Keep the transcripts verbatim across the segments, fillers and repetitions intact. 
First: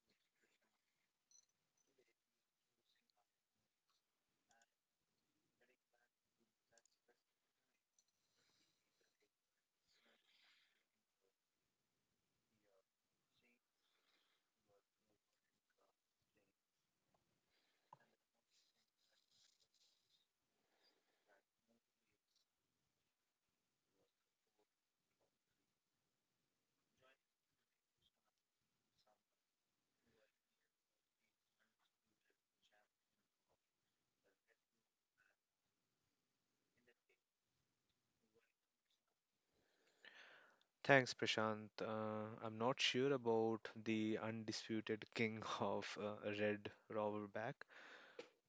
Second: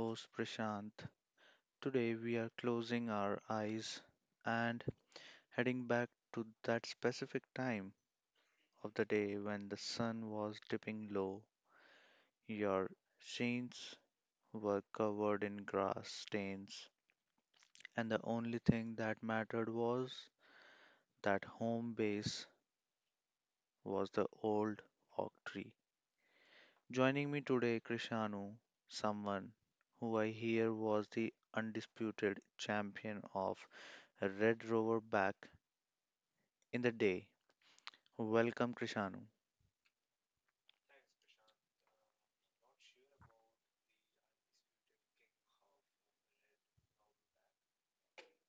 host Prashant. Today we are closing our eyes and heading back to that specific time of the day when the sun was dipping low. Your sheets were covered in grass stains, and the only thing that mattered was that home base was the old oak tree. Joining me today, Krishanu, someone who I hear was the undisputed champion of Red Rover back in the day. Welcome, Krishanu. Thanks, Prashant. Uh, I'm not sure about the undisputed king of uh, Red Roverback,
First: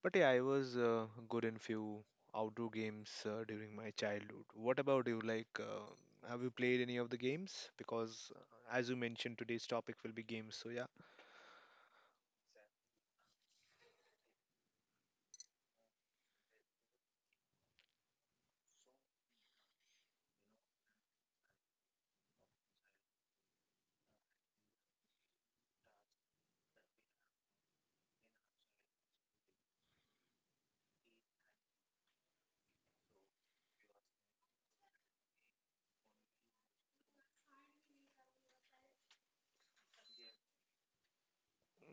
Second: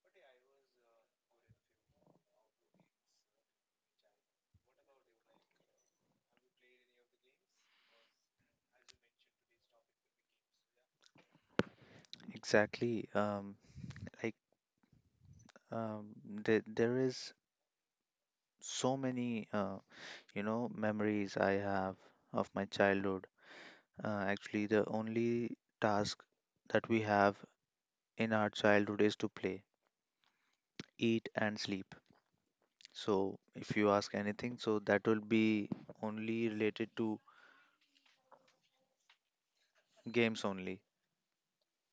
but yeah, I was uh, good in few outdoor games uh, during my childhood. What about you? Like, uh, have you played any of the games? Because uh, as you mentioned, today's topic will be games. So yeah. Exactly. Um, like um, the there is so many, uh, you know, memories I have of my childhood. Uh, actually, the only task that we have in our childhood is to play, eat, and sleep. So if you ask anything, so that will be only related to games only.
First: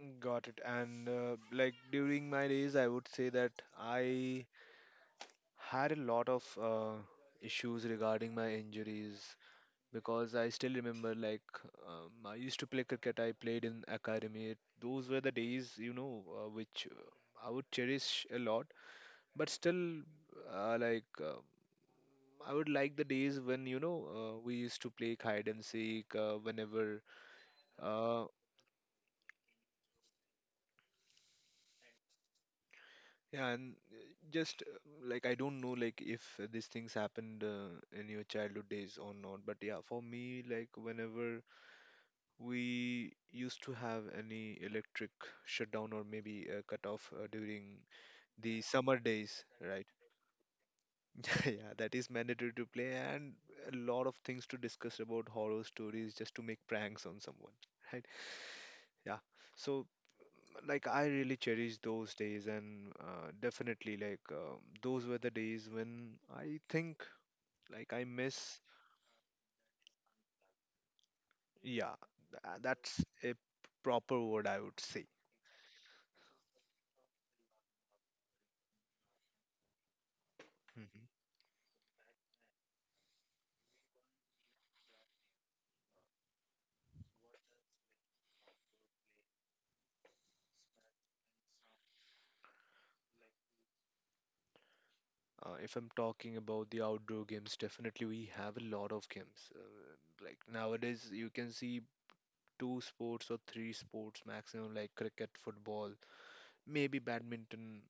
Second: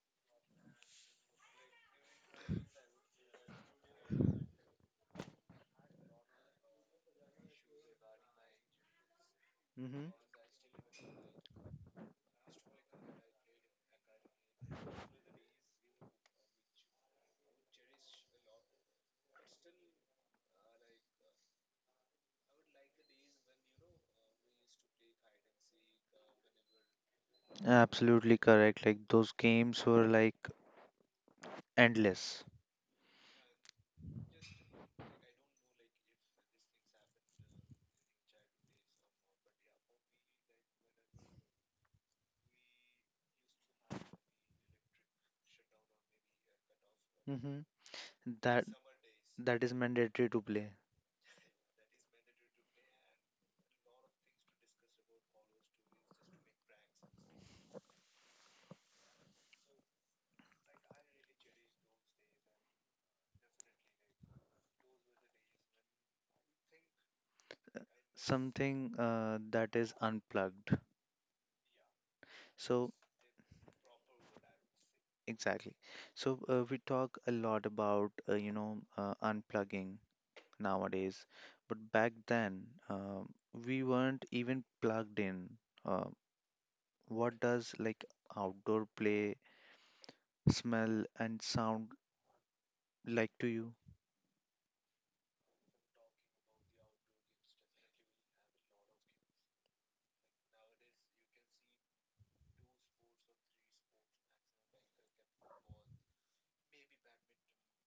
Mm, got it. And uh, like during my days, I would say that I had a lot of uh, issues regarding my injuries, Mm-hmm. because I still remember like um, I used to play cricket. I played in academy. Those were the days, you know, uh, which uh, I would cherish a lot. But still, uh, like uh, I would like the days when you know uh, we used to play hide and seek. Uh, whenever, uh, Absolutely correct. Like those games were like endless. yeah, and uh, just uh, like I don't know, like if these things happened uh, in your childhood days or not. But yeah, for me, like whenever we used to have any electric shutdown or maybe a cutoff uh, Mm-hmm. during the That summer days, that is right? mandatory to play. Yeah, that is mandatory to play, and a lot of things to discuss about horror stories just to make pranks on someone, right? Yeah, so like I really cherish those days, and uh, definitely like um those were the days when I think like I miss, Something uh, that is unplugged. yeah, tha- So that's a proper word I would say. exactly. So uh, we talk a lot about uh, you know uh, unplugging Mm-hmm. nowadays, but back then um we weren't even plugged in. Uh, what does like outdoor play smell and sound like to you? Uh, if I'm talking about the outdoor games, definitely we have a lot of games. Uh, like nowadays, you can see two sports or three sports maximum, like cricket, football, maybe badminton,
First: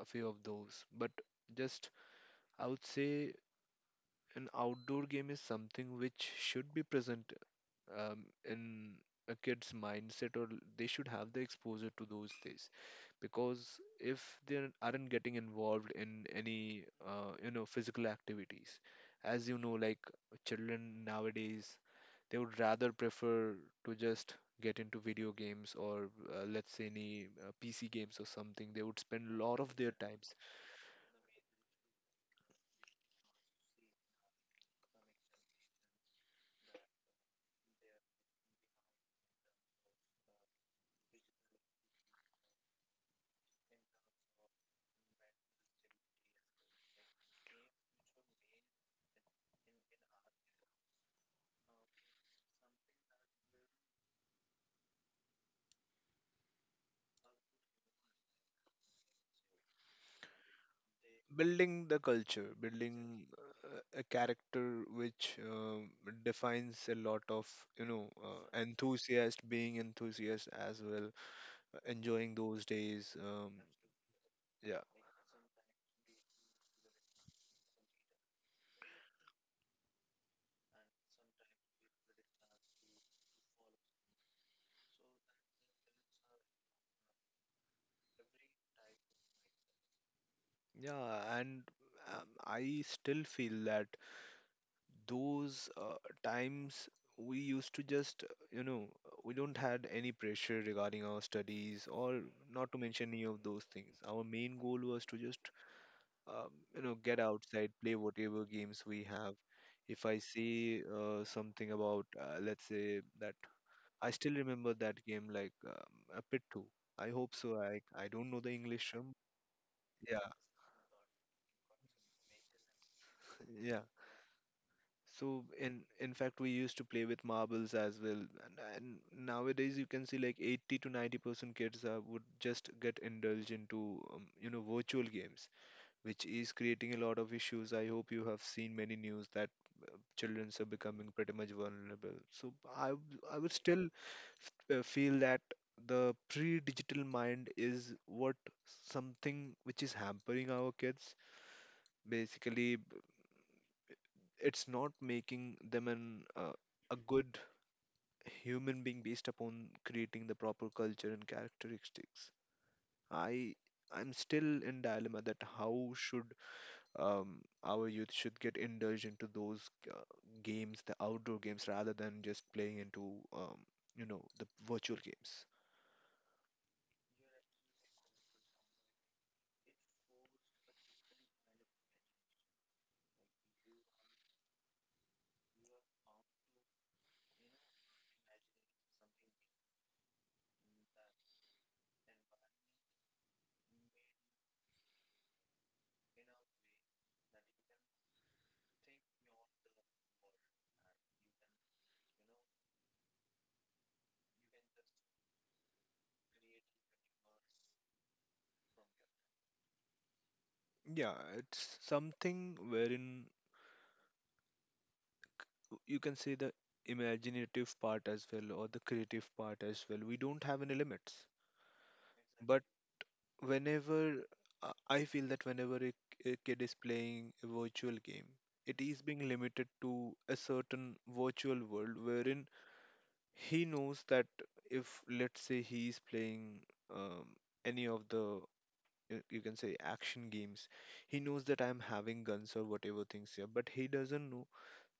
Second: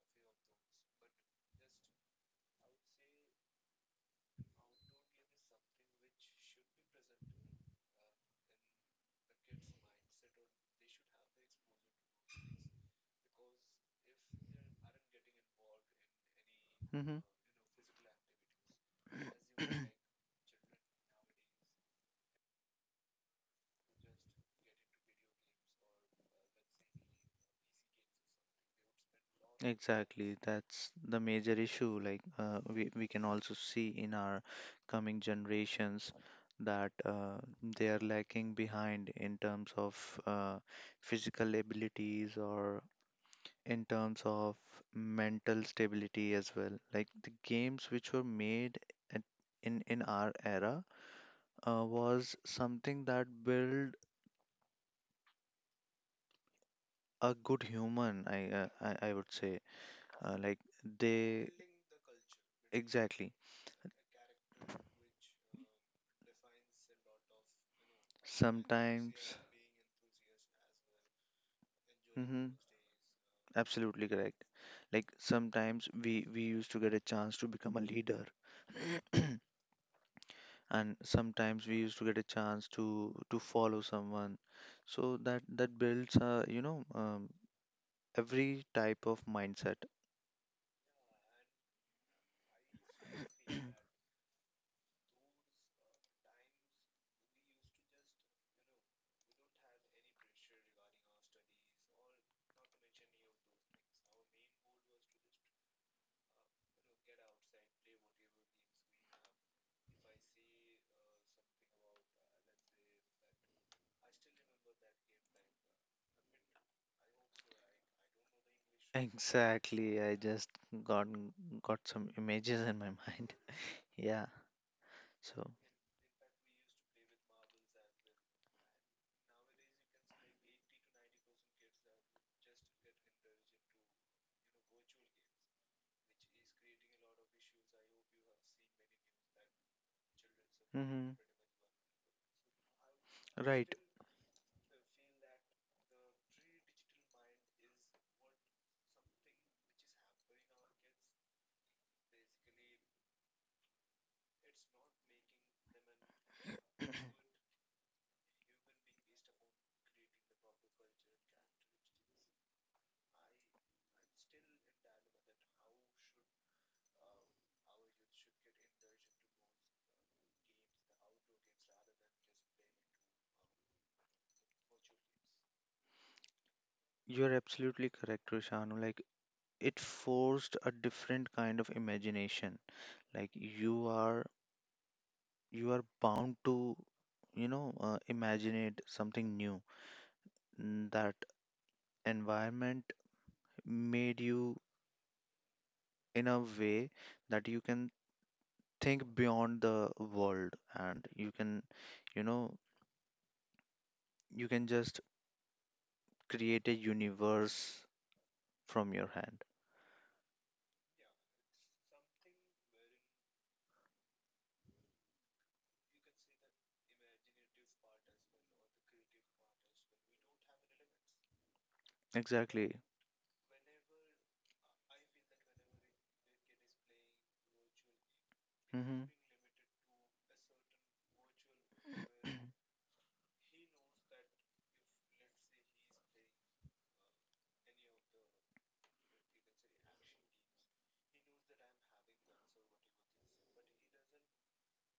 a few of those. But just I would say an outdoor game is something which should be present um, in a kid's mindset, or they should have the exposure to those things, because if they aren't getting involved in any Hmm. uh, you know physical activities, as you know like children nowadays, they would rather prefer to just get into video games or uh, let's say any uh, pc games or something. They would spend a lot of their time Exactly, that's the major issue. Like uh, we we can also see in our coming generations that uh, they are lacking behind in terms of uh, physical abilities or in terms of mental stability as well. Like the games which were made at, in in our era uh, was something that built a good human, I, uh, I, I would say. Uh, like they, building the culture, building exactly. uh, a character which um defines a lot of you know uh, Sometimes, enthusiast, being enthusiast as well, uh, enjoying hmm those days. Um, absolutely correct. yeah, Like sometimes we, we used to get a chance to become a leader, and sometimes we used to get a chance to to follow someone. So that that builds, uh, you know, um, every type of mindset. yeah, and um, I still feel that those uh, times we used to just uh, you know, we don't had any pressure regarding our studies, or not to mention any of those things. Our main goal was to just um, you know, get outside, play whatever games we have. If I see uh, something about, uh, let's say that, I still remember that game like um, a pit two. I hope so. I i don't know the English term. Exactly. I Yeah, just got got some images in my mind. yeah, Yeah. so So. in in fact we used to play with marbles as well, and, and nowadays you can see like eighty to ninety percent kids uh, would just get indulged into um, you know, virtual games, which is creating a lot of issues. I hope you have seen many news that uh, children are becoming hmm pretty much vulnerable. So I w- I would right. still f- uh, feel that the pre-digital mind is what, something which is hampering our kids. Basically, b- it's not making them an uh, a good human being based upon creating the proper culture and characteristics. I I'm still in dilemma that how should um, our youth should get indulged into those uh, games, the outdoor games, rather than just playing into um, you know the virtual games. You're absolutely correct, Roshanu. Like it forced a different kind of imagination. Like you are you are bound to, you know, uh, imagine it something new. Mm, That environment made you in a way that you can think beyond the world, and you can, you know, you can just create a universe from your hand. Yeah, it's something wherein you can say the imaginative part as well, or the creative part as well. We don't have any limits, but Exactly. whenever uh, I feel that whenever a, a kid is playing a virtual game, it is hmm being limited to a certain virtual world wherein he knows that, if let's say he's playing um, any of the, you you can say, action games, he knows that I'm having guns or whatever things here, but he doesn't know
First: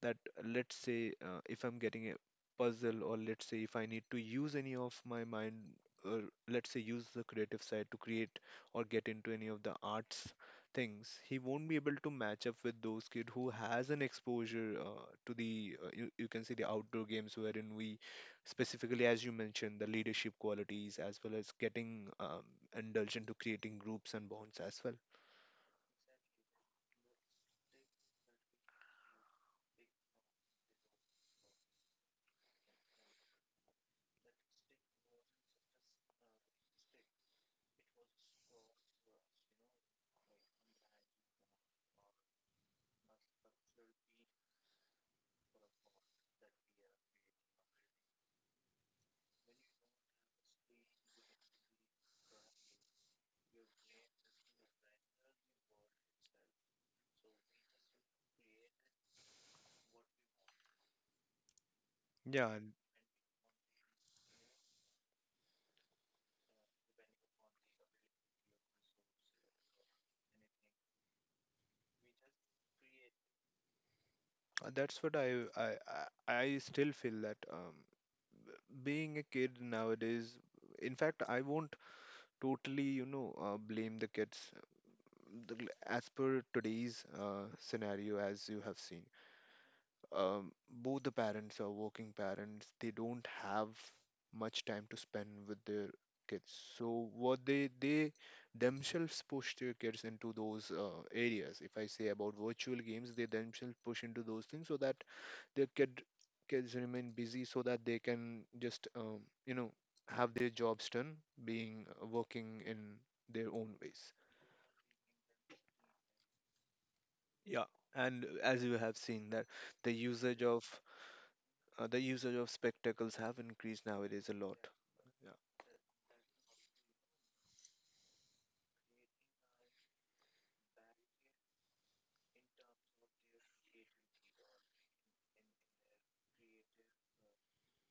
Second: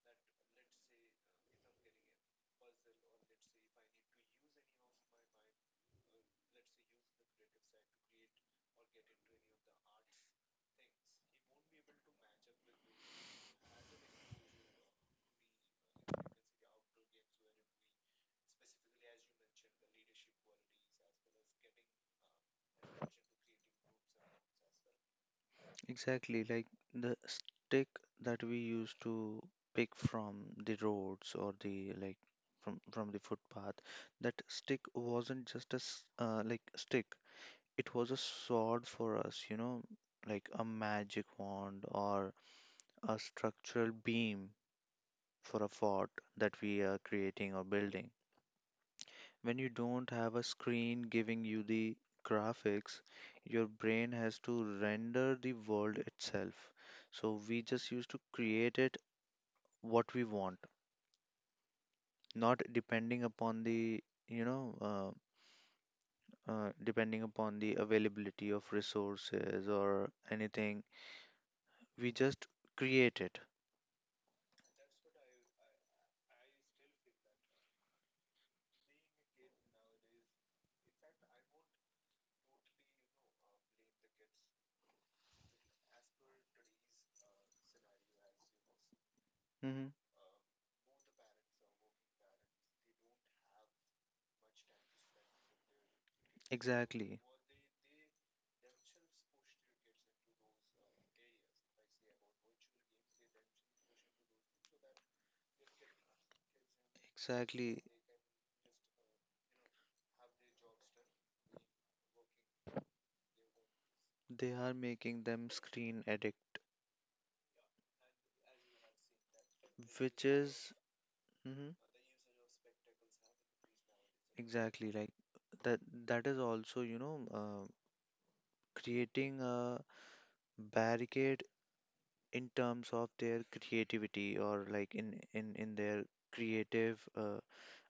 that, let's say uh, if I'm getting a puzzle, or let's say if I need to use any of my mind, or let's say use the creative side to create, or get into any of the arts things, he won't be able to match up with those kid who has an exposure uh, to the uh, you, you can see, the outdoor games wherein we specifically, as you mentioned, the leadership qualities, as well as getting um, indulged into creating groups and bonds as well. Exactly. Like the stick that we used to pick from the roads, or the like from from the footpath, that stick wasn't just a s- uh, like stick. It was a sword for us, you know, like a magic wand or a structural beam for a fort that we are creating or building. When you don't have a screen giving you the graphics, your brain has to render the world itself. So we just used to create it what we want, Yeah, not and depending upon the, you know, uh, uh, depending upon the availability of resources or anything. We just create it. uh, that's what i i i I still feel that, um, being a kid nowadays, in fact, I won't totally, you know, uh, blame the kids. The l- as per today's uh, scenario, as you have seen, hmm Um, both the parents are working parents, they don't have much time to spend with their kids. So, Exactly. what they they themselves push their kids into those uh, areas. If I say about virtual games, they themselves push into those things, so that their kid kids remain busy, so that Exactly. they can just um, you know, have their jobs done, being uh, working in their own ways. They are making them screen addict, Yeah, and as you have seen that the which usage of is. Mhm. uh, the usage of spectacles have increased nowadays a lot. Exactly, like that that is also, you know, uh, creating a barricade in terms of their creativity or like in in in their creative uh,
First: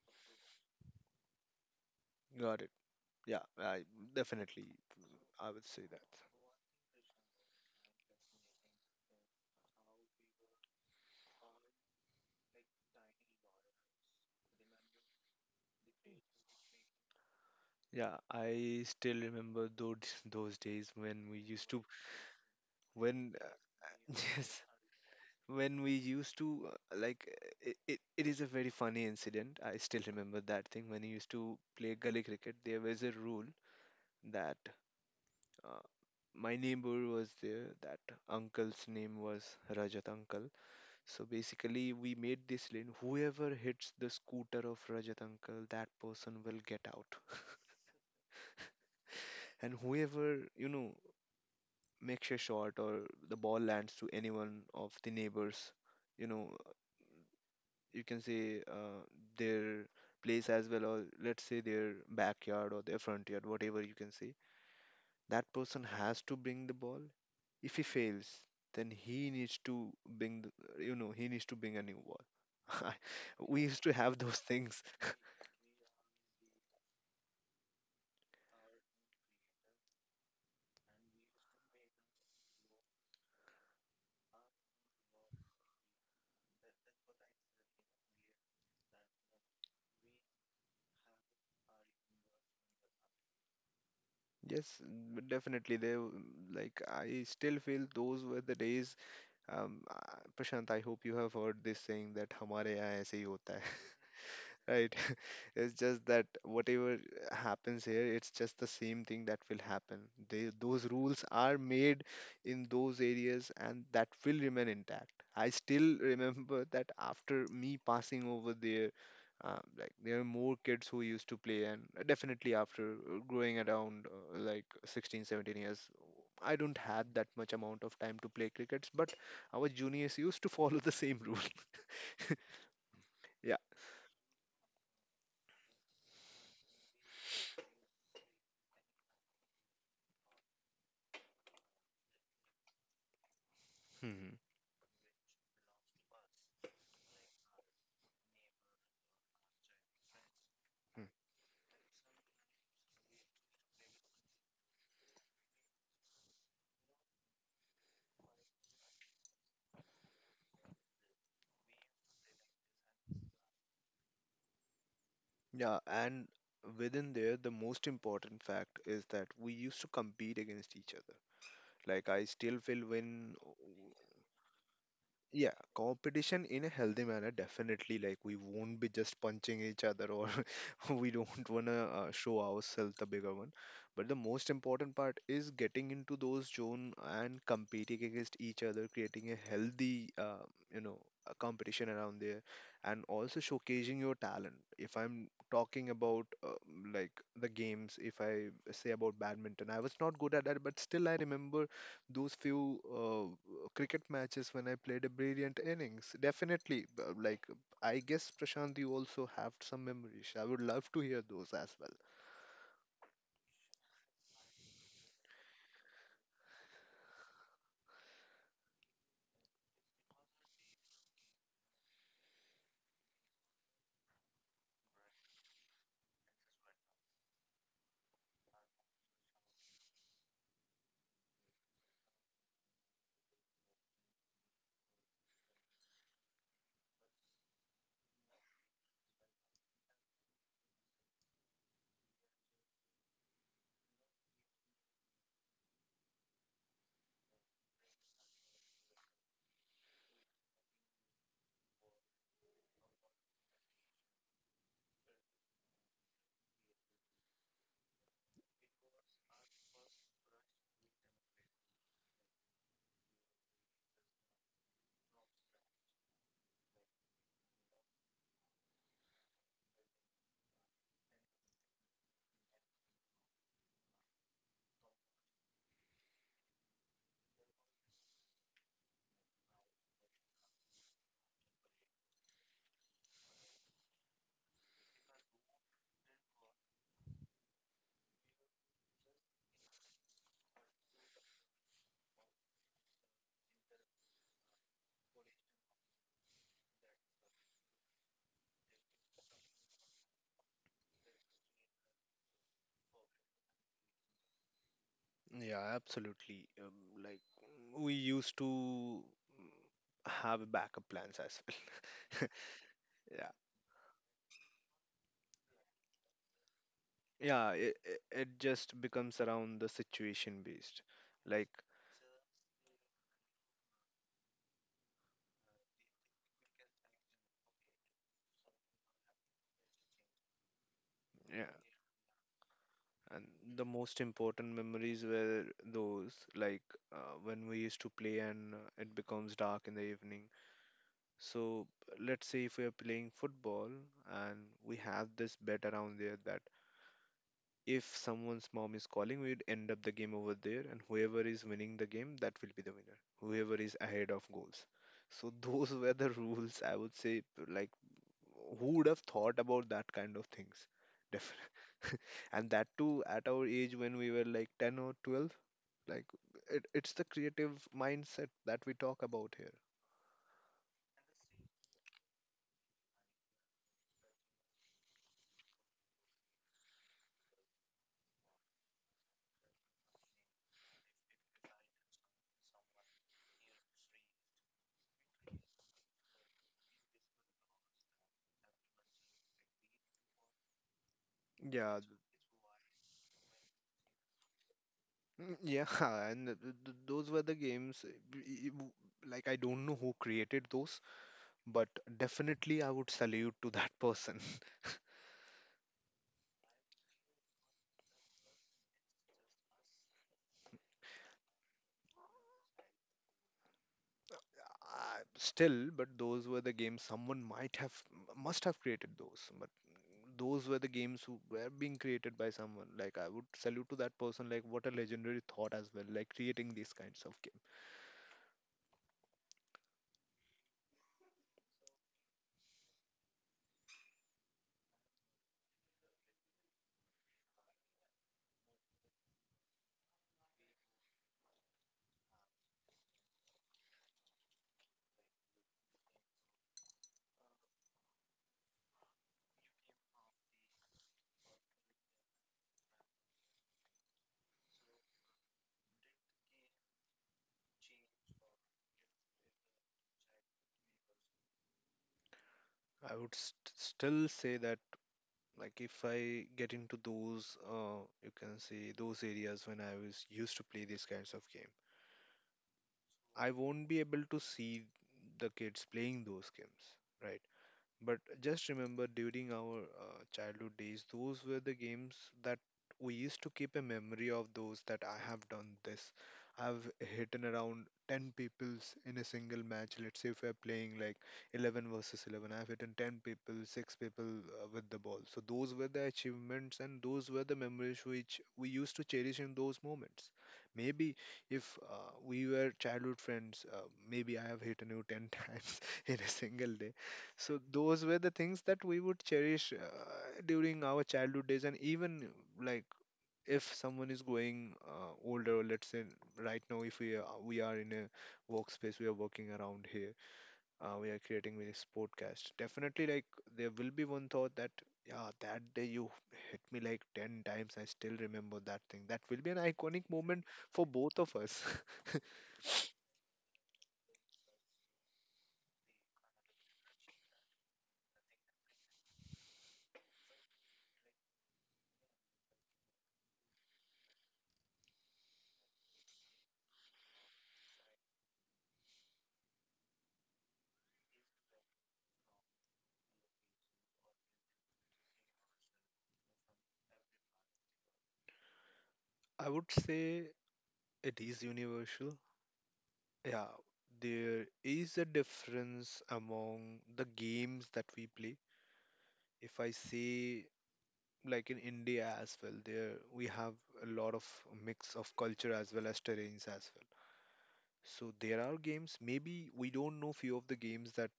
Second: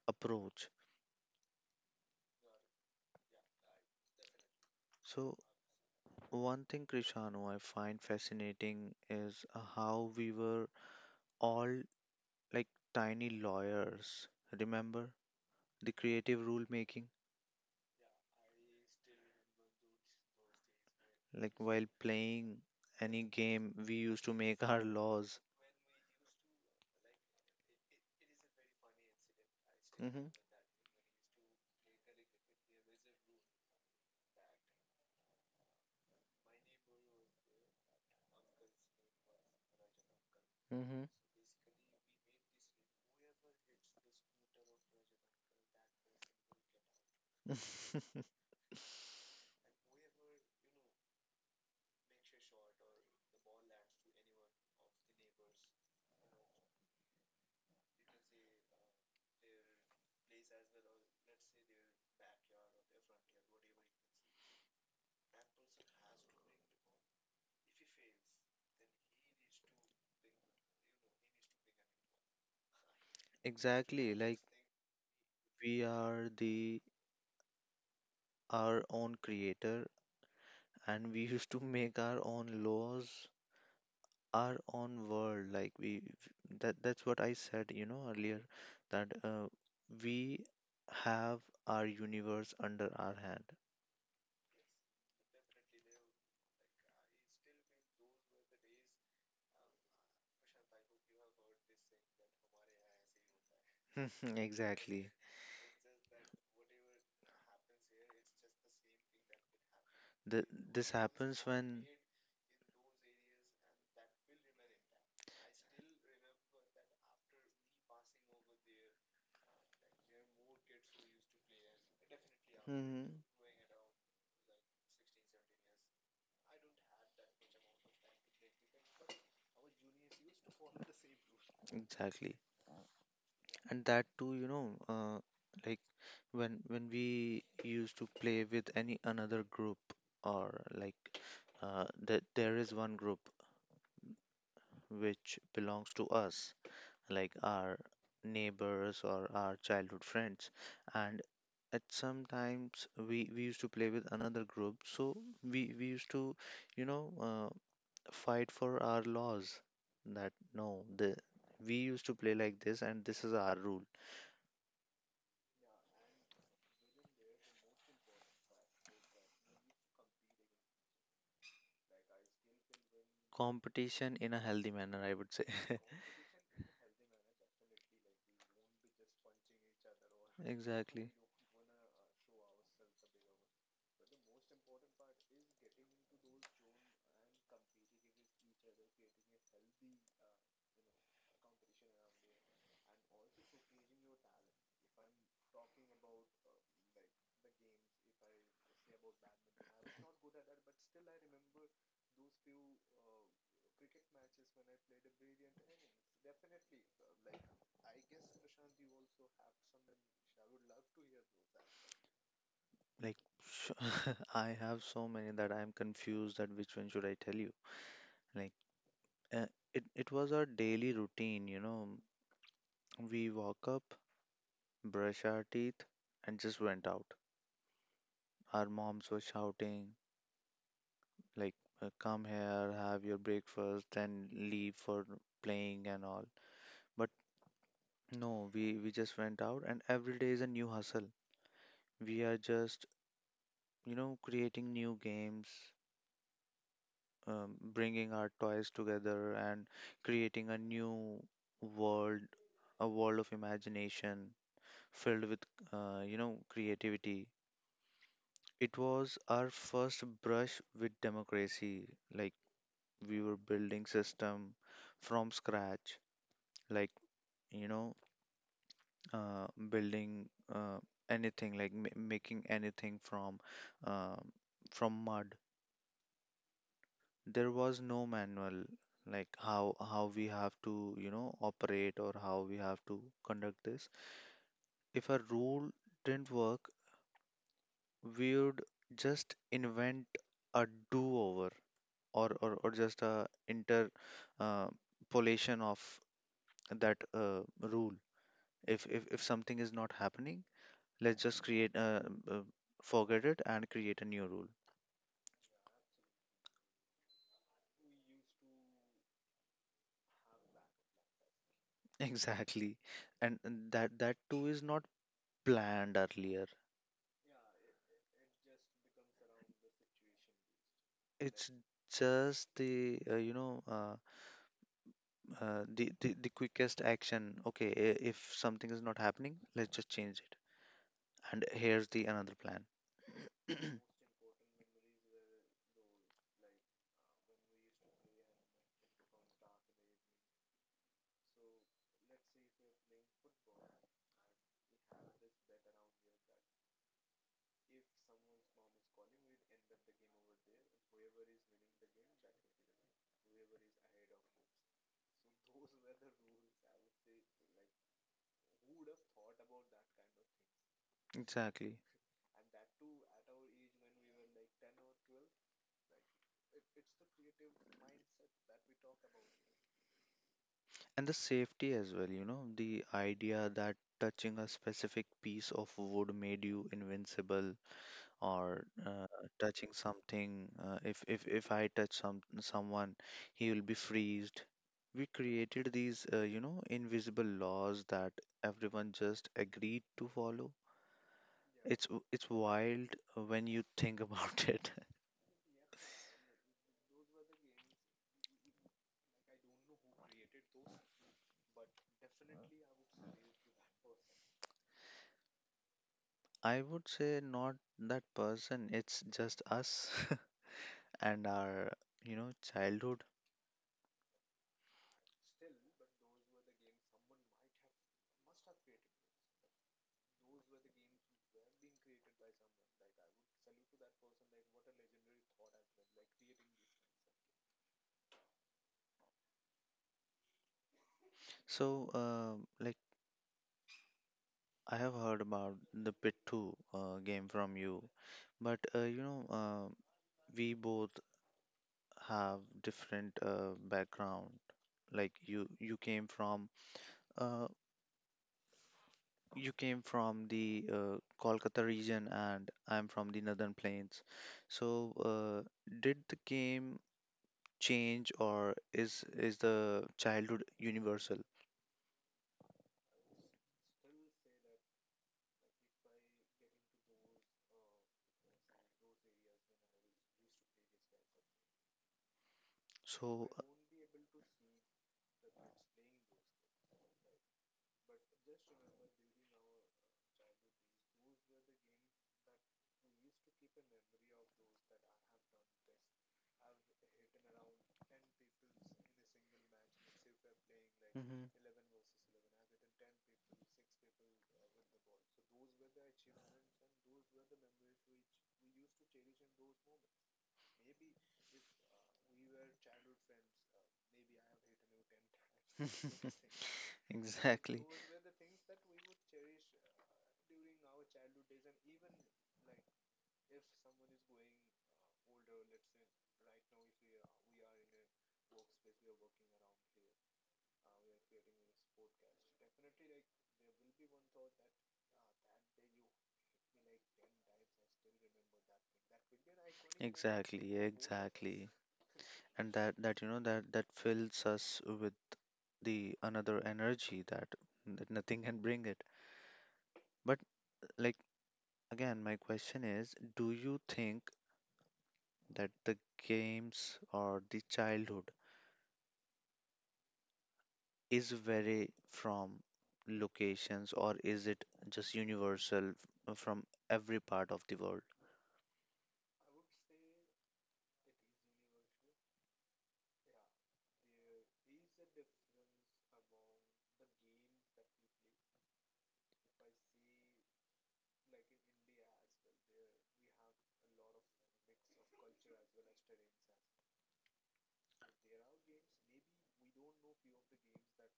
approach. Yeah, got it. Yeah, I definitely, So I would say that, one thing, Krishanu, I find fascinating is uh, how we were all like tiny lawyers. Remember the creative rule making? yeah, I still remember those those days when we Like used to, while playing when, any game, we used to make yes, our laws. when we used to, uh, like uh, it, it, it is a very funny incident. I still Mmhmm. remember that thing when I used to play gully cricket. There was a rule that uh, my neighbor was there, that uncle's name was Rajat uncle. Mhm. So basically we made this lane, whoever hits the scooter of Rajat uncle, that person will get out. And whoever, you know, makes a shot, or the ball lands to anyone of the neighbors, you know, you can say uh, their place as well, or let's say their backyard or their front yard, whatever you can say, that person has to bring the ball. If he fails, then he needs to bring the, you know, he needs to bring a new ball. We used to Exactly, have like those things. we are the our own creator, and we used to make our own laws, our own world. Like we that that's what I said, you know, earlier that uh, we have our universe under our hand. Yes, but definitely, They w- like I still feel those were the days. Um, uh, Prashant, I hope you have heard this saying that "हमारे यहाँ ऐसे ही होता है." Right. Exactly. It's just that whatever happens here, it's just the same thing that will happen. Th- They, those this rules happens are when. made in those areas, and that will remain intact. I still remember that after me passing over there, uh, like there are more kids who used to play, and definitely after hmm uh, growing around uh, like sixteen, seventeen years, I don't have that much amount of time to play crickets, but our juniors used to follow the same rule. exactly. Yeah. And that too, you know, uh, like when when we used to play with any another group, or like uh, that there is one group Mhm. which belongs to us, like our neighbors or our childhood friends, and at some times we we used to play with another group, so we we used to, you know. uh, fight for our laws that no, the we used to play like this and this is our rule. Yeah, and within there, the most important fact is that we used to compete against each other. Like I still will win. Competition in a healthy manner, I would say. Yeah, competition in a healthy manner, definitely. Like, we won't be just punching each other, or Exactly. we don't want to uh, show ourselves the bigger one. But the most important part is getting into those zone and competing against each other, creating a healthy, uh, you know, uh, competition around there, and also showcasing your talent. If I'm talking about uh, like the games, if I say about badminton, I was not good at that, but still I remember those few uh, cricket matches when I played a brilliant innings. Definitely, b- like I guess Prashant, you also have some memories. I would love to hear those as well. Like, sh- I have so many that I'm confused that which one should I tell you. Like uh, it, it was our daily routine, you know we woke up, brush our teeth, and just went out. Our moms were shouting, like, uh, come here, have your breakfast, then leave for playing and all. But no, we, we just went out, and every day is a new hustle. We are just, you know, creating new games, um, bringing our toys together, and creating a new world, a world of imagination filled with, uh, you know, creativity. It was our first brush with democracy, like we were building system from scratch, like you know uh, building uh, anything, like ma- making anything from uh, from mud. There was no manual, like how how we have to, you know, operate, or how we have to conduct this. If a rule didn't work, we would just invent a do-over, or or, or just a interpolation, uh, pollution of that uh, rule. If if, if something is not happening, let's just create uh, uh, forget it and create a new rule. Yeah, absolutely. Um, like we used to have backup plans as well. Exactly, Yeah, and, and that that too is not planned earlier. yeah. It, it it just becomes around the situation based. Like. It's just the uh, you know uh, uh, the, the the quickest action. Okay, i- if something is not happening, let's just change it, and here's the another plan. And the most important memories were those, like uh, when we used to play and uh, it becomes dark in the evening. So let's say if we are playing football, and we have this bet around there that if someone's mom is calling, we'd end up the game over there, and whoever is winning the game, that will be the winner. Whoever is ahead of goals. So those were the rules, I would say. Like, who would have thought about that kind of things? Definitely. Exactly. And that too at our age when we were like ten or twelve, like it, it's the creative mindset that we talk about here. And the safety as well, you know, the idea that touching a specific piece of wood made you invincible, or uh, touching something, uh, if if if I touch some someone, he will be freezed. We created these uh, you know invisible laws that everyone just agreed to follow. Yeah, It's w- it's wild when you think about it. Mm, yeah, and th- th- those were the games. uh, b- w- Like, I don't know who created those, but definitely I would salute to that person. I would say not that person, it's just us. And our, you know childhood. Uh, still, but those were the games someone might have, m- must have created those. But those were the games who were being created by someone. Like, I would salute to that person. Like, what a legendary thought as well. Like, creating these kinds of games. So uh, like I have heard about the pit two uh, game from you, but uh, you know uh, we both have different uh, background. Like you, you came from uh, you came from the uh, Kolkata region, and I'm from the Northern Plains. So, uh, did the game change, or is is the childhood universal? I would st- still say that. Like, if I get into those, uh, you can say those areas when I was used to play these kinds of game, So, I uh, won't be able to see the kids playing those games, right? But just remember, during our uh, childhood days, those were the games that we used to keep a memory of, those that I have done this. I've hit in around ten peoples in a single match. Let's say if we're playing like mhm. eleven versus eleven, I've hit in ten people, six people uh, with the ball. So those were the achievements, and those were the memories which we used to cherish in those moments. Maybe if uh, we were childhood friends, uh, maybe I have hit you ten times in a Things. single day. And So exactly, those were the things that we would cherish uh, during our childhood days. And even, like, if someone is going uh, older, let's say right now, if we are, we are in a workspace, we are working around here, uh, we are creating this podcast. Definitely, like, there will be one thought that, yeah, that day you hit me like ten times. I still remember that thing. That will be an iconic moment exactly, for both of exactly, us. and that that, you know that that fills us with the another energy that that nothing can bring it. But, like, again my question is, do you think that the games or the childhood is vary from locations, or is it just universal f- from every part of the world? I would say it is universal. Yeah, there is a difference among the games that we play. If I say, like, in India as well, there we have a lot of mix of culture as well as terrains as well. So there are games. Maybe we don't know few of the games that,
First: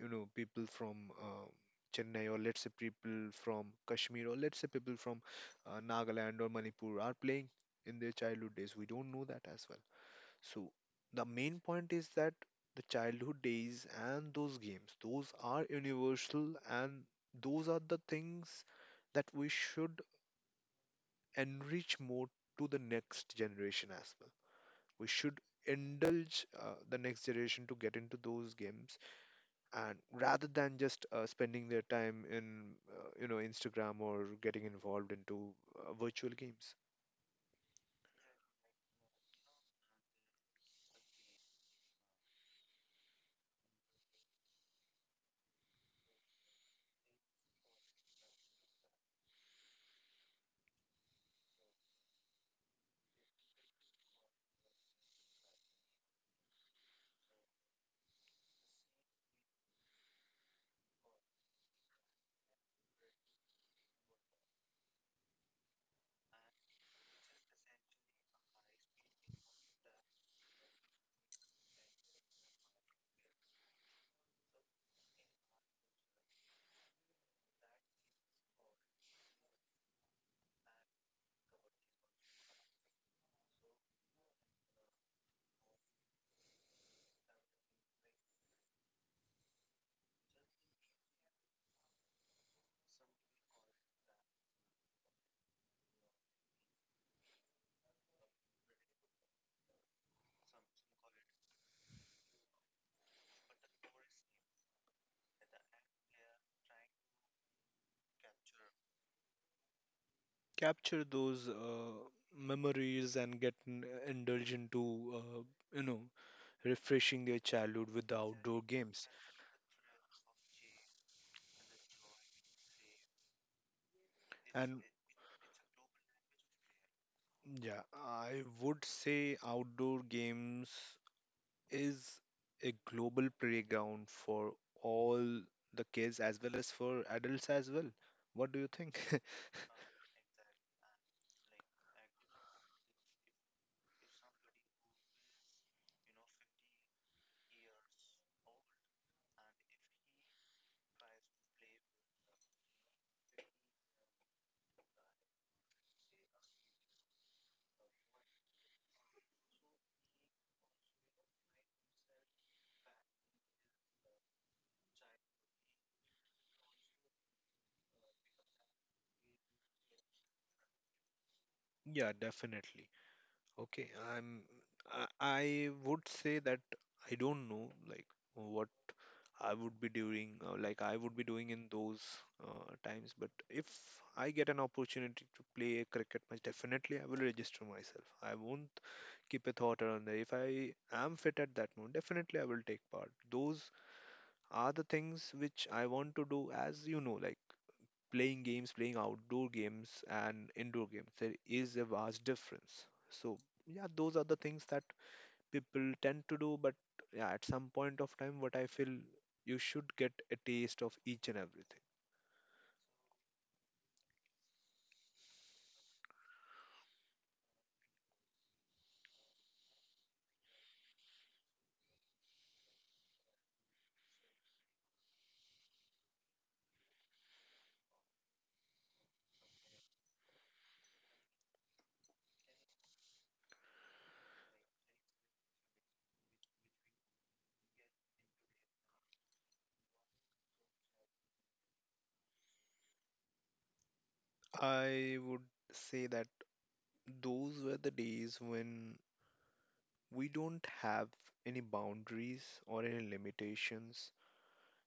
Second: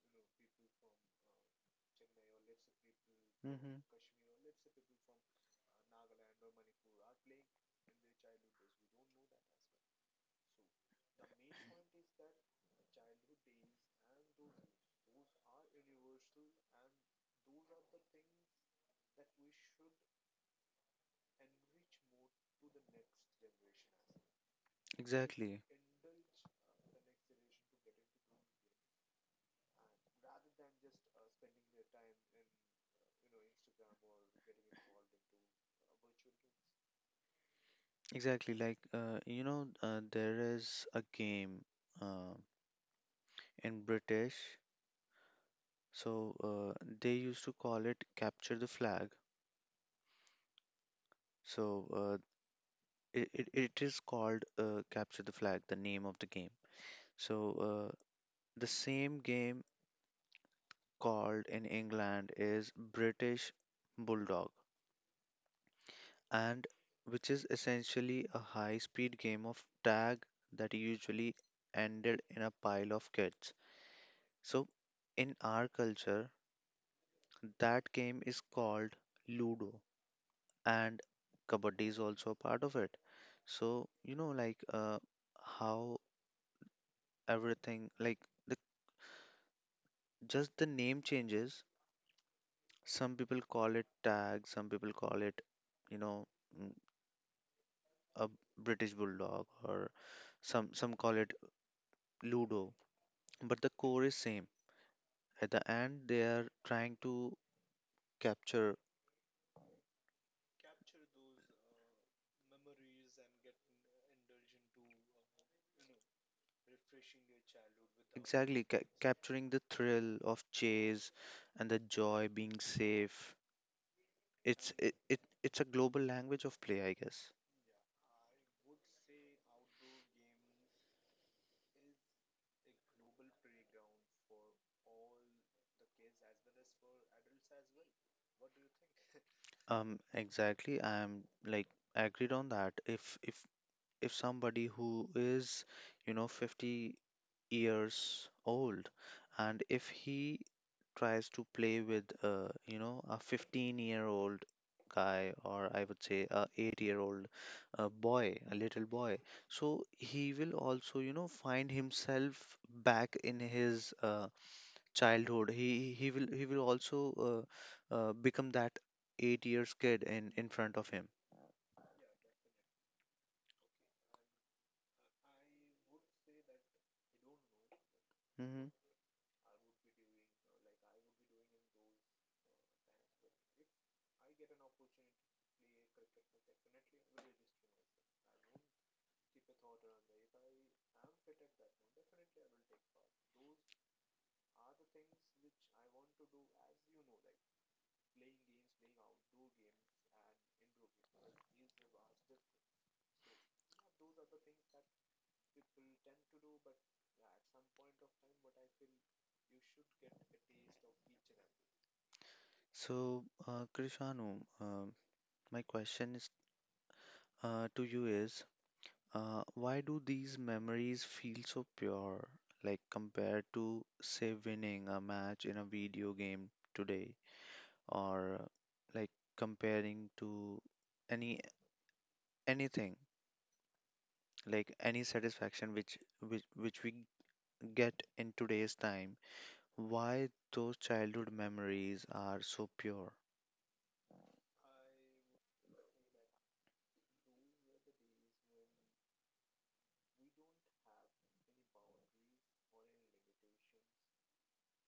you know, people from uh, Chennai, or let's say people from Hmm. Kashmir, or let's say people from uh, Nagaland or Manipur are playing in their childhood days. We don't know that as well. So the main point is that the childhood days and those games, those are universal, and those are the things that we should enrich more to the next generation as well. We should Exactly. indulge uh, the next generation to get into those games, and rather than just uh, spending their time in, uh, you know, Instagram or getting involved into uh, virtual games. Exactly. Like, uh, you know, uh, there is a game uh, in British. So uh, they used to call it Capture the Flag. So uh, it, it, it is called uh, capture the flag, the name of the game. So uh, the same game called in England is British Bulldog. And which is essentially a high speed game of tag that usually ended in a pile of kids. So in our culture that game is called Ludo, and Kabaddi is also a part of it. So you know like, uh, how everything, like, just the name changes. Some people call it tag, some people call it, you know, mm, a British Bulldog, or some some call it Ludo. But the core is same. At the end, they are trying to capture. Capture those uh, memories and get n- indulge into, uh, you know, refreshing their childhood with the outdoor Exactly. ca- games. Capturing the thrill of chase and the joy being safe. It's And it, it it's a global language of play, I guess. yeah, I would say outdoor games is a global playground for all the kids as well as for adults as well. What do you think? Um, exactly. I'm like agreed on that. If if if somebody who is, you know, fifty years old, and if he tries to play with uh, you know a fifteen-year-old guy, or I would say a eight-year-old uh, boy, a little boy. So he will also, you know find himself back in his uh, childhood. He he will he will also uh, uh, become that eight years kid in in front of him. Yeah, definitely. Okay, I'm. I, I would say that I don't know, like, Mm-hmm. what I would be doing, uh, like I would be doing in those uh, times. But if I get an opportunity to play a cricket match, definitely I will register myself. I won't keep a thought around that. If I am fit at that moment, definitely I will take part. Those are the things which I want to do, as you know, like playing games, playing outdoor games, and indoor games. There is a vast difference. So, yeah, those are the things that people tend to do. But yeah, at some point of time, what I feel, you should get a taste of each and everything. So, uh, Krishanu, um, my question is uh, to you is, uh, why do these memories feel so pure, like compared to, say, winning a match in a video game today? Or, like, comparing to any anything, like any satisfaction which which which we get in today's time? Why those childhood memories are so pure? I would say that those were the days when we don't have any boundaries or any limitations,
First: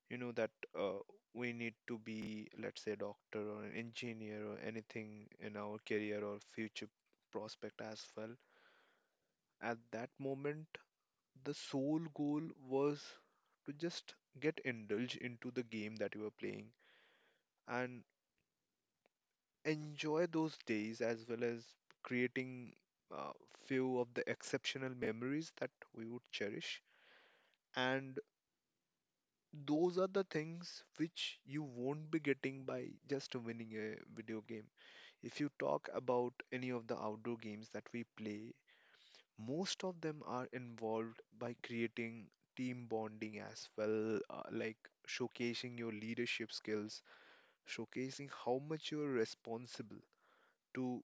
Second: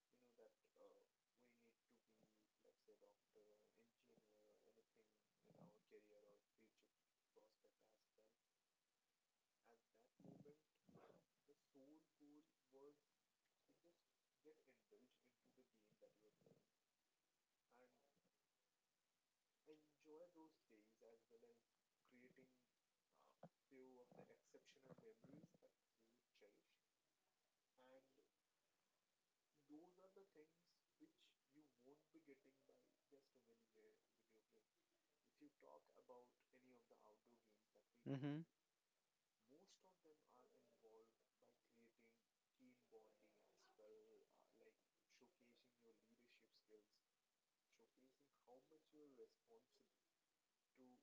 you know, that uh, we need to be, let's say, a doctor or an engineer or anything in our career or future prospect as well. At that moment, the sole goal was to just get indulged into the game that you were playing and enjoy those days, as well as creating uh, few of the exceptional memories that we would cherish. And those are the things which you won't be getting by just winning a video game. If you talk about any of the outdoor games that we play, most of them are involved by creating team bonding as well, uh, like showcasing your leadership skills, showcasing how much you're responsible to,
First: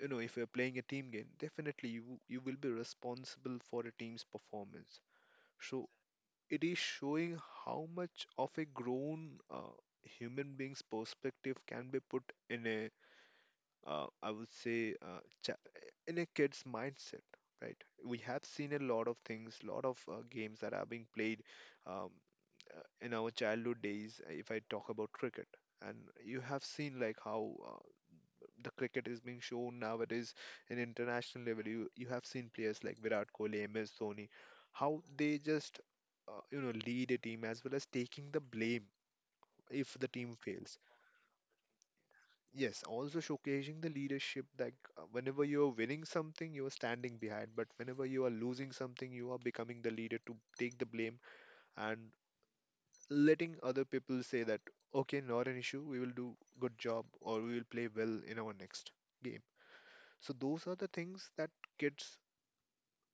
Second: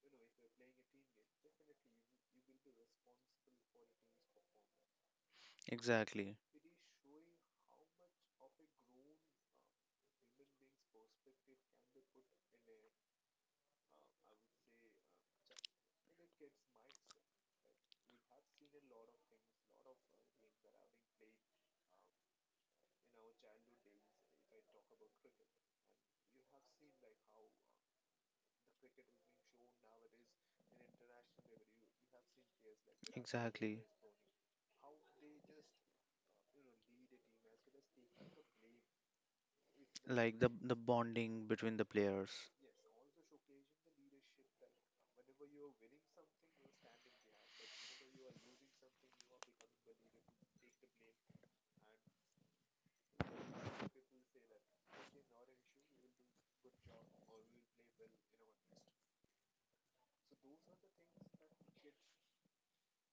you know, if you're playing a team game, definitely you you will be responsible for a team's performance. So Exactly. it is showing how much of a grown uh, human being's perspective can be put in a, uh, I would say, uh, cha- in a kid's mindset. Right, we have seen a lot of things, lot of uh, games that are being played, um, uh, in our childhood days. If I talk about cricket, and you have seen like how uh, the cricket is being shown nowadays in international level. You you have seen players like Virat Kohli, Exactly. M S Dhoni, how they just uh, you know lead a team as well as taking the blame if the team Like the the fails. bonding between the players. Yes, also showcasing the leadership that uh, whenever you're winning something, you are standing behind, but whenever you are losing something, you are becoming the leader to take the blame, and letting other people say that, okay, not an issue, we will do good job or we will play well in our next game. So those are the things that kids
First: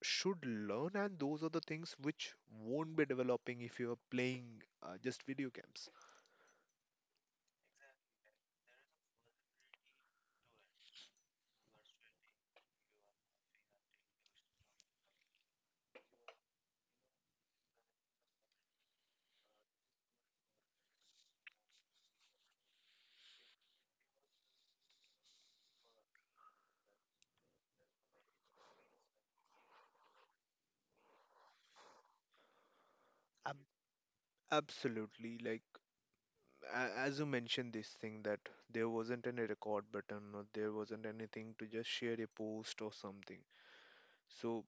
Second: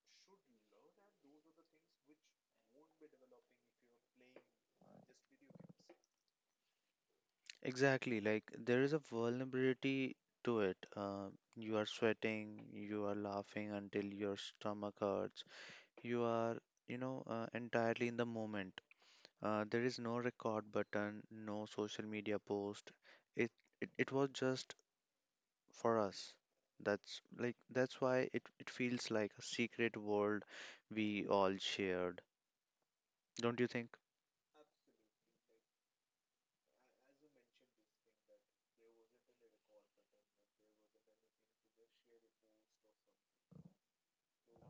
should learn, and those are the things which won't be developing if you are playing uh, just video games. Exactly. Like there is a vulnerability to it. Uh, you are sweating, you are laughing until your stomach hurts. You are, you know, uh, entirely in the moment. Uh, there is no record button, no social media post. It it, it was just for us. That's like that's why it, it feels like a secret world we all shared. Don't Ab- you think? absolutely, like, a- as you mentioned, this thing that there wasn't any record button or there wasn't anything to just share a post or something. So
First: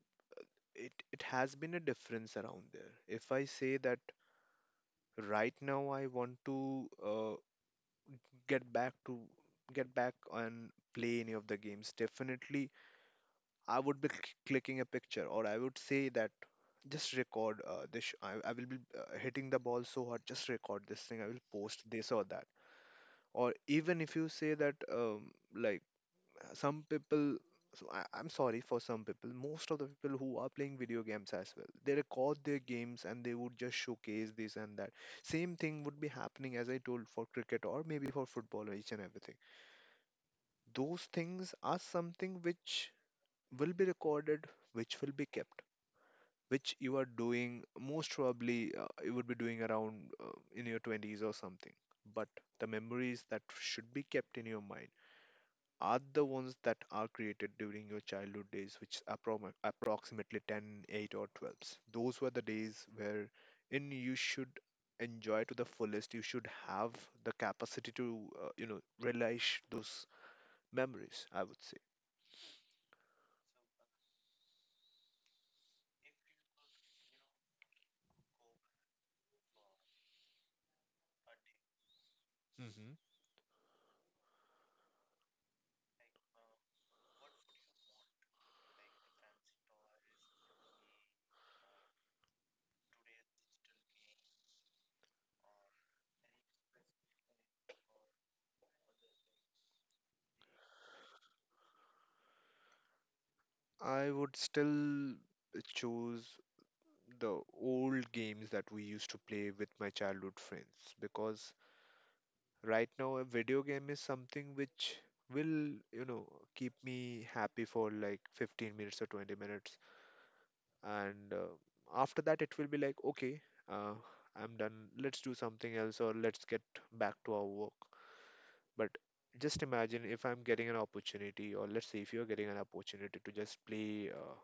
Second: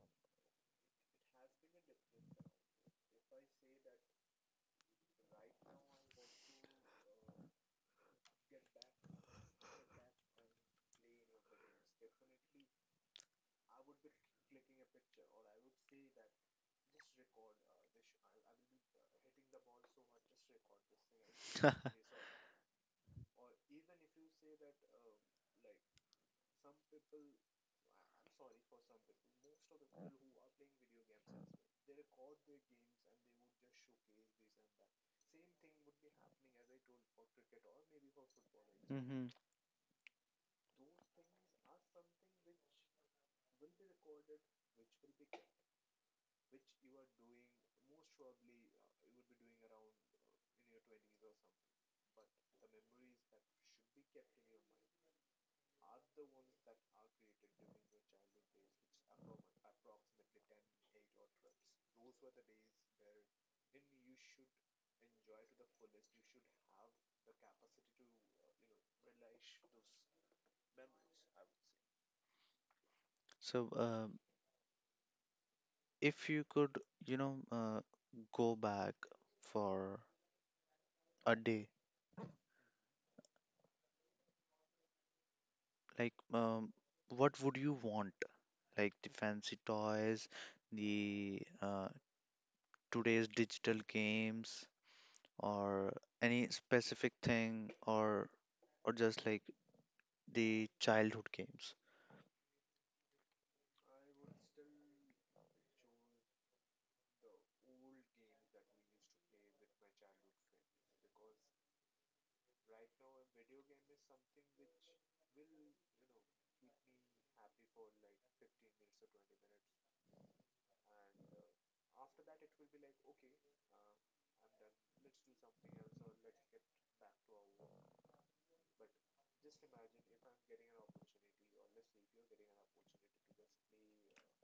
it it has been a difference around there. If I say that right now I want to uh, get back to get back and play any of the games, definitely I would be cl- clicking a picture, or I would say that just record uh, this. sh- I, I will be uh, hitting the ball so hard. Just record this thing. I will post this or that. Or even if you say that, um, like some people, so I, I'm sorry for some people. Most of the people who are playing video games as well, they record their games and they would just showcase this and that. Same thing would be happening, as I told, for cricket or maybe for football, or each and hmm everything. Those things are something which will be recorded, which will be kept, which you are doing most probably, uh, you would be doing around uh, in your twenties or something. But the memories that should be kept in your mind are the ones that are created during your childhood days, which are appro- approximately ten, eight or twelve. Those were the days where in you should enjoy to the fullest. You should have the capacity to uh, you know relish those memories, I would say. So, uh, if you could, you know, uh, go back for a day, Hmm. like, um, what would you want? Like the fancy toys, the uh, today's digital games, or any specific thing, or or just like the childhood games. I would still choose the old games that we used to play with my childhood friends, because right now a video game is something which will, you know, keep me happy for like fifteen minutes or twenty minutes, and uh, after that it will be like, okay, uh, I'm done, let's do something else, or let's get back to our work. But just imagine if I'm getting an opportunity, or let's say if you're getting an opportunity to just play, uh,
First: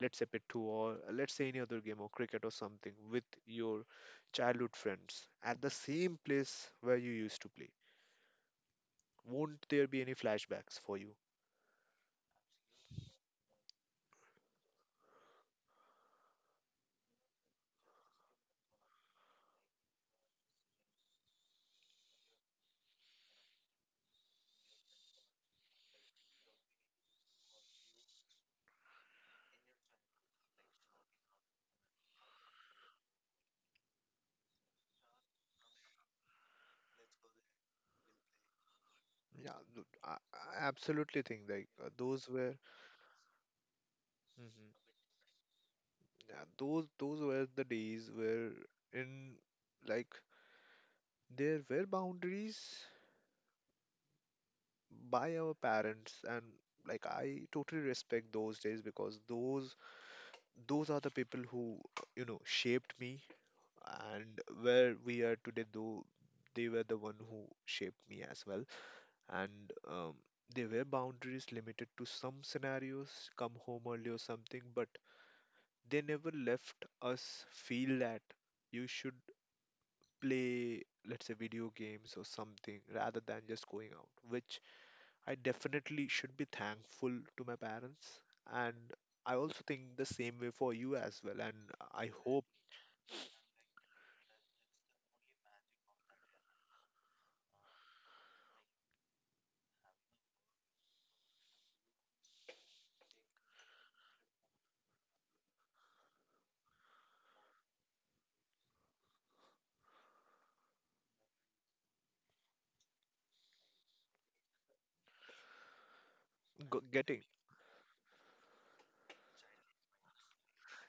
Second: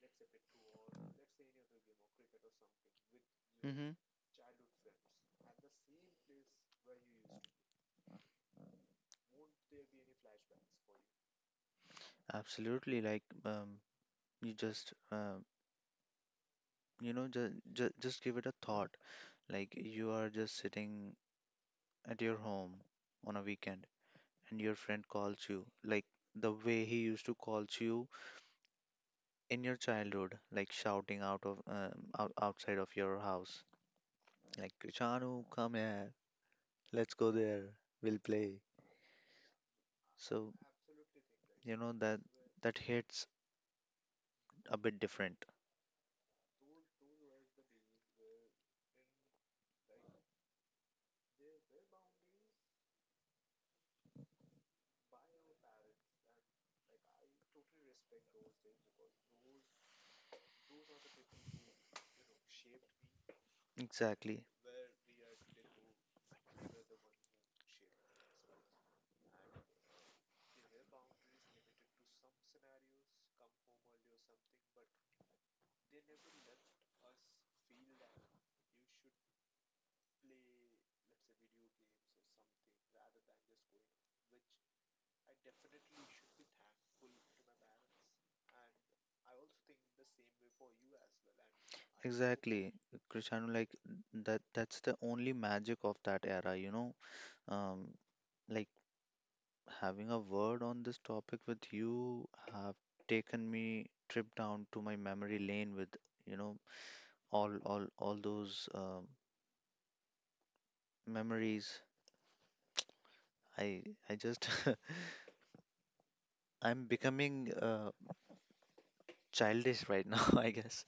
let's say, Pittu, or let's say any other game, or cricket or something with your Mm-hmm. childhood friends at the same place where you used to play? Won't there be any flashbacks for you? Absolutely, like um, you just uh, you know just, just just give it a thought. Like you are just sitting at your home on a weekend, and your friend calls you like the way he used to calls you in your childhood, like shouting out of um, out, outside of your house, like, "Krishanu, come here, let's go there, we'll play." Yeah, th- I, So I absolutely think like you uh, know that those were. that hits Mhm. a bit different. Yeah, those those were the days where in like, there were boundaries by our parents, and like, I totally respect those days, because those those are the people who uh, you know shaped me and Exactly, where we are today. Though, they were the one who shaped me as well. And um, they were boundaries limited to some scenarios, come home early or something, but they never left us feel that you should play, let's say, video games or something rather than just going out, which I definitely should be thankful to my parents. And I also think the same way for you as well, and I hope. exactly, Krishanu. Like that that's the only magic of that era, you know. um like, having a word on this topic with you have taken me trip down to my memory lane with, you know, all all all those um memories. I i just, G- I'm getting becoming uh, childish right now. I guess.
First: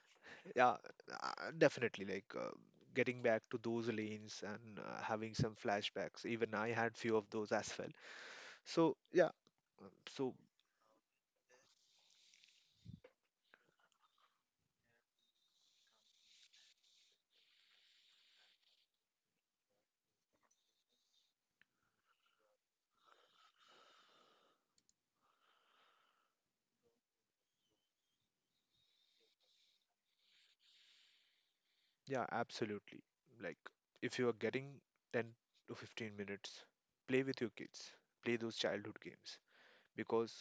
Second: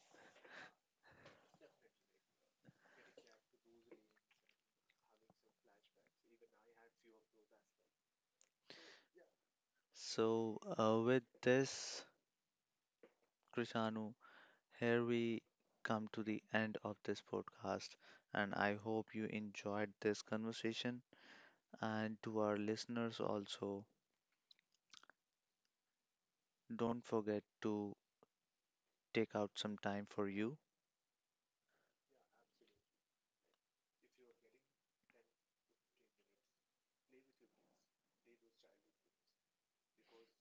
Yeah, uh, definitely, like, uh, getting back to those lanes, and uh, having some flashbacks, even I had few of those as well. So yeah. Um, so, So uh, with this, Krishanu. Here we come to the end of this podcast, and I hope you enjoyed this conversation. And to our listeners, also, don't forget to take out some time for you. yeah, absolutely, like, if you are getting ten to fifteen minutes, play with your kids, play those childhood games, because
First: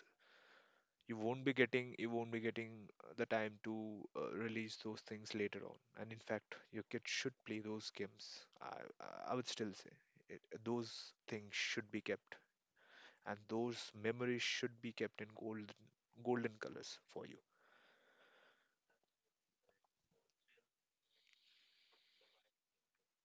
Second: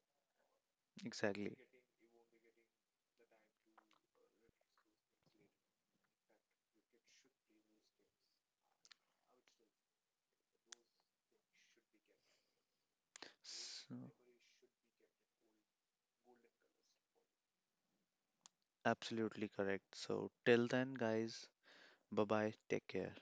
you won't be Exactly. getting, you won't be getting uh, the time to uh, release those things later on, and in fact your kids should play those games. i i I would still say it, those things should be kept, and those So, memories should be kept in golden, golden colors for you. absolutely correct. So, till then, guys, bye bye. Take care.